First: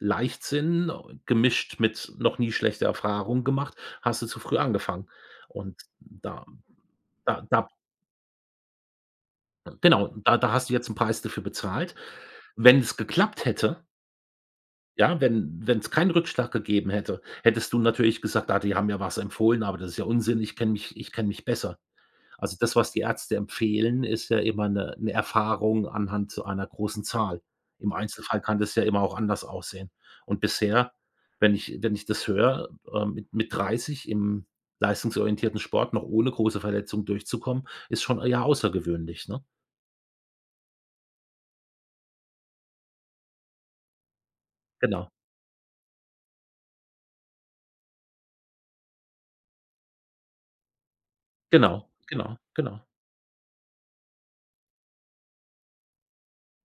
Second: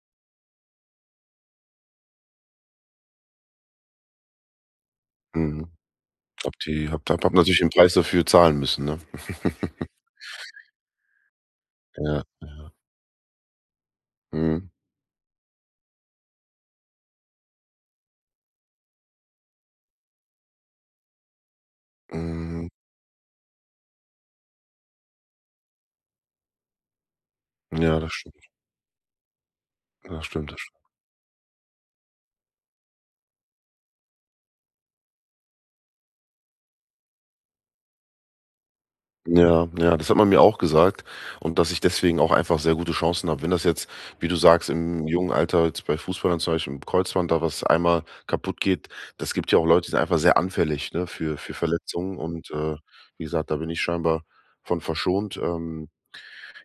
Leichtsinn gemischt mit noch nie schlechter Erfahrung gemacht, hast du zu früh angefangen. Mhm. Und da Ob die habe da habe da natürlich da den Preis dafür zahlen müssen, ne? Genau, da da hast du jetzt 'n Preis dafür bezahlt. Ja. Ja Wenn es geklappt hätte Mhm. Ja, wenn wenn's keinen Rückschlag gegeben hätte, hättest du natürlich gesagt: „Ah, die haben ja was empfohlen, aber das ist ja Unsinn. Ich kenne mich ich kenn mich besser.“ Also Mhm. das, was die Ärzte empfehlen, ist ja immer 'ne 'ne Erfahrung anhand zu einer großen Zahl. Im Ja, das stimmt. Einzelfall kann das ja immer auch anders aussehen. Das Und stimmt, das stimmt. bisher, wenn ich wenn ich das höre, ähm, mit mit 30 im leistungsorientierten Sport noch ohne große Verletzungen durchzukommen, ist schon eher außergewöhnlich, ne? Ja, ja, das hat man mir auch gesagt und dass ich deswegen auch einfach sehr gute Chancen habe. Wenn das jetzt, wie du sagst, im Genau. jungen Alter jetzt bei Fußballern zum Beispiel im Kreuzband, da was einmal kaputt geht, das gibt ja auch Leute, die sind einfach sehr anfällig, ne? Für für Genau, Verletzungen. genau, Und, äh, genau. wie gesagt, da bin ich scheinbar von verschont. Ähm,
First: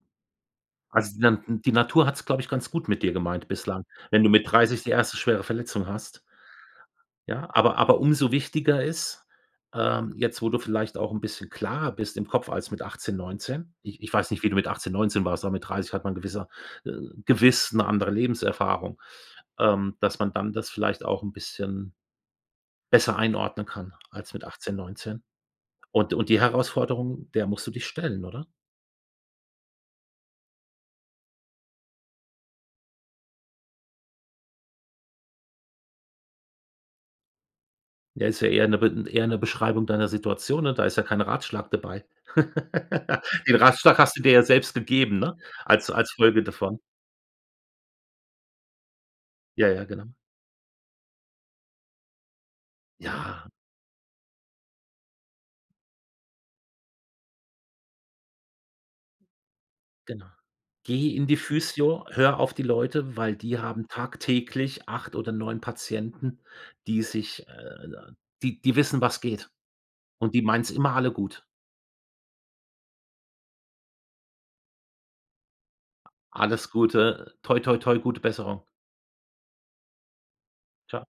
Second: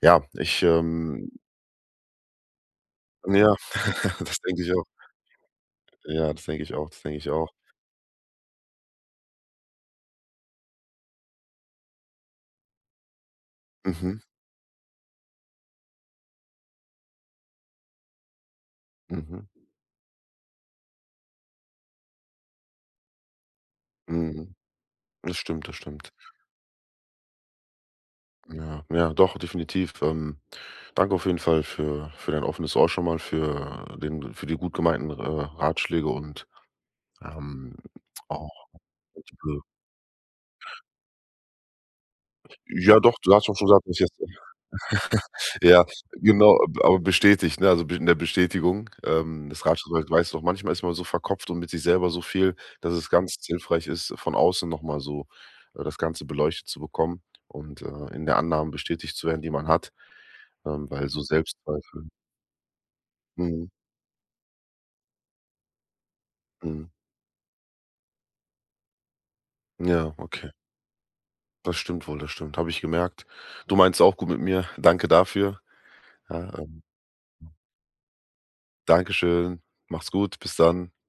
ja, ich, Also ähm dann die Natur hat es, glaube ich, ganz gut mit dir gemeint ja, bislang, wenn du das mit denke ich 30 auch. die erste schwere Verletzung hast. Ja, das denk ich auch das denk ich Ja, auch. aber aber umso wichtiger ist, ähm, jetzt, wo du vielleicht auch 'n bisschen klarer bist im Kopf als mit 18, 19 Ich ich Mhm. weiß nicht, wie du mit 18, 19 warst, aber mit 30 hat man gewisser äh, gewiss 'ne andere Lebenserfahrung, Mhm. ähm, dass man dann das vielleicht auch 'n bisschen besser einordnen kann als mit Mhm. 18 19 Das stimmt. Das stimmt. Und und die Herausforderung, der musst du dich stellen, oder? Ja, ja, doch, definitiv. Ähm. Danke auf jeden Fall für für dein offenes Ohr schon mal, für den für die gut gemeinten R äh, Ratschläge und ähm, Ja, ist ja auch eher 'ne Be eher 'ne [unintelligible] Beschreibung deiner Situation, ne? Da ist ja kein Ratschlag dabei. Ja, doch, du hast doch Den schon gesagt, was Ratschlag ich hast jetzt du dir ja selbst gegeben, ne? ja, Als als Folge genau, davon. aber aber bestätigt, ne? Also be 'ne Bestätigung, ähm, des Ja, ja, Ratschlags [unintelligible] genau. weiß doch manchmal ist man so verkopft und mit sich selber so viel, dass es ganz Ja. hilfreich ist, von außen noch mal so, äh, das Ganze beleuchtet zu bekommen und, äh, in der Annahme bestätigt zu werden, die man hat, Genau. ähm, bei Geh so in die Physio, Selbstzweifeln. hör auf die Leute, weil die Mhm. haben tagtäglich 8 oder 9 Patienten, Mhm. die sich äh, die die wissen, was geht. Ja, Und die okay. meinen's immer alle gut. Das stimmt wohl, das stimmt. Habe ich gemerkt. Du meinst auch gut mit mir. Danke dafür. Alles Ähm Gute, toi toi toi, gute Besserung. Dankeschön. Mach's gut. Bis dann. Ciao.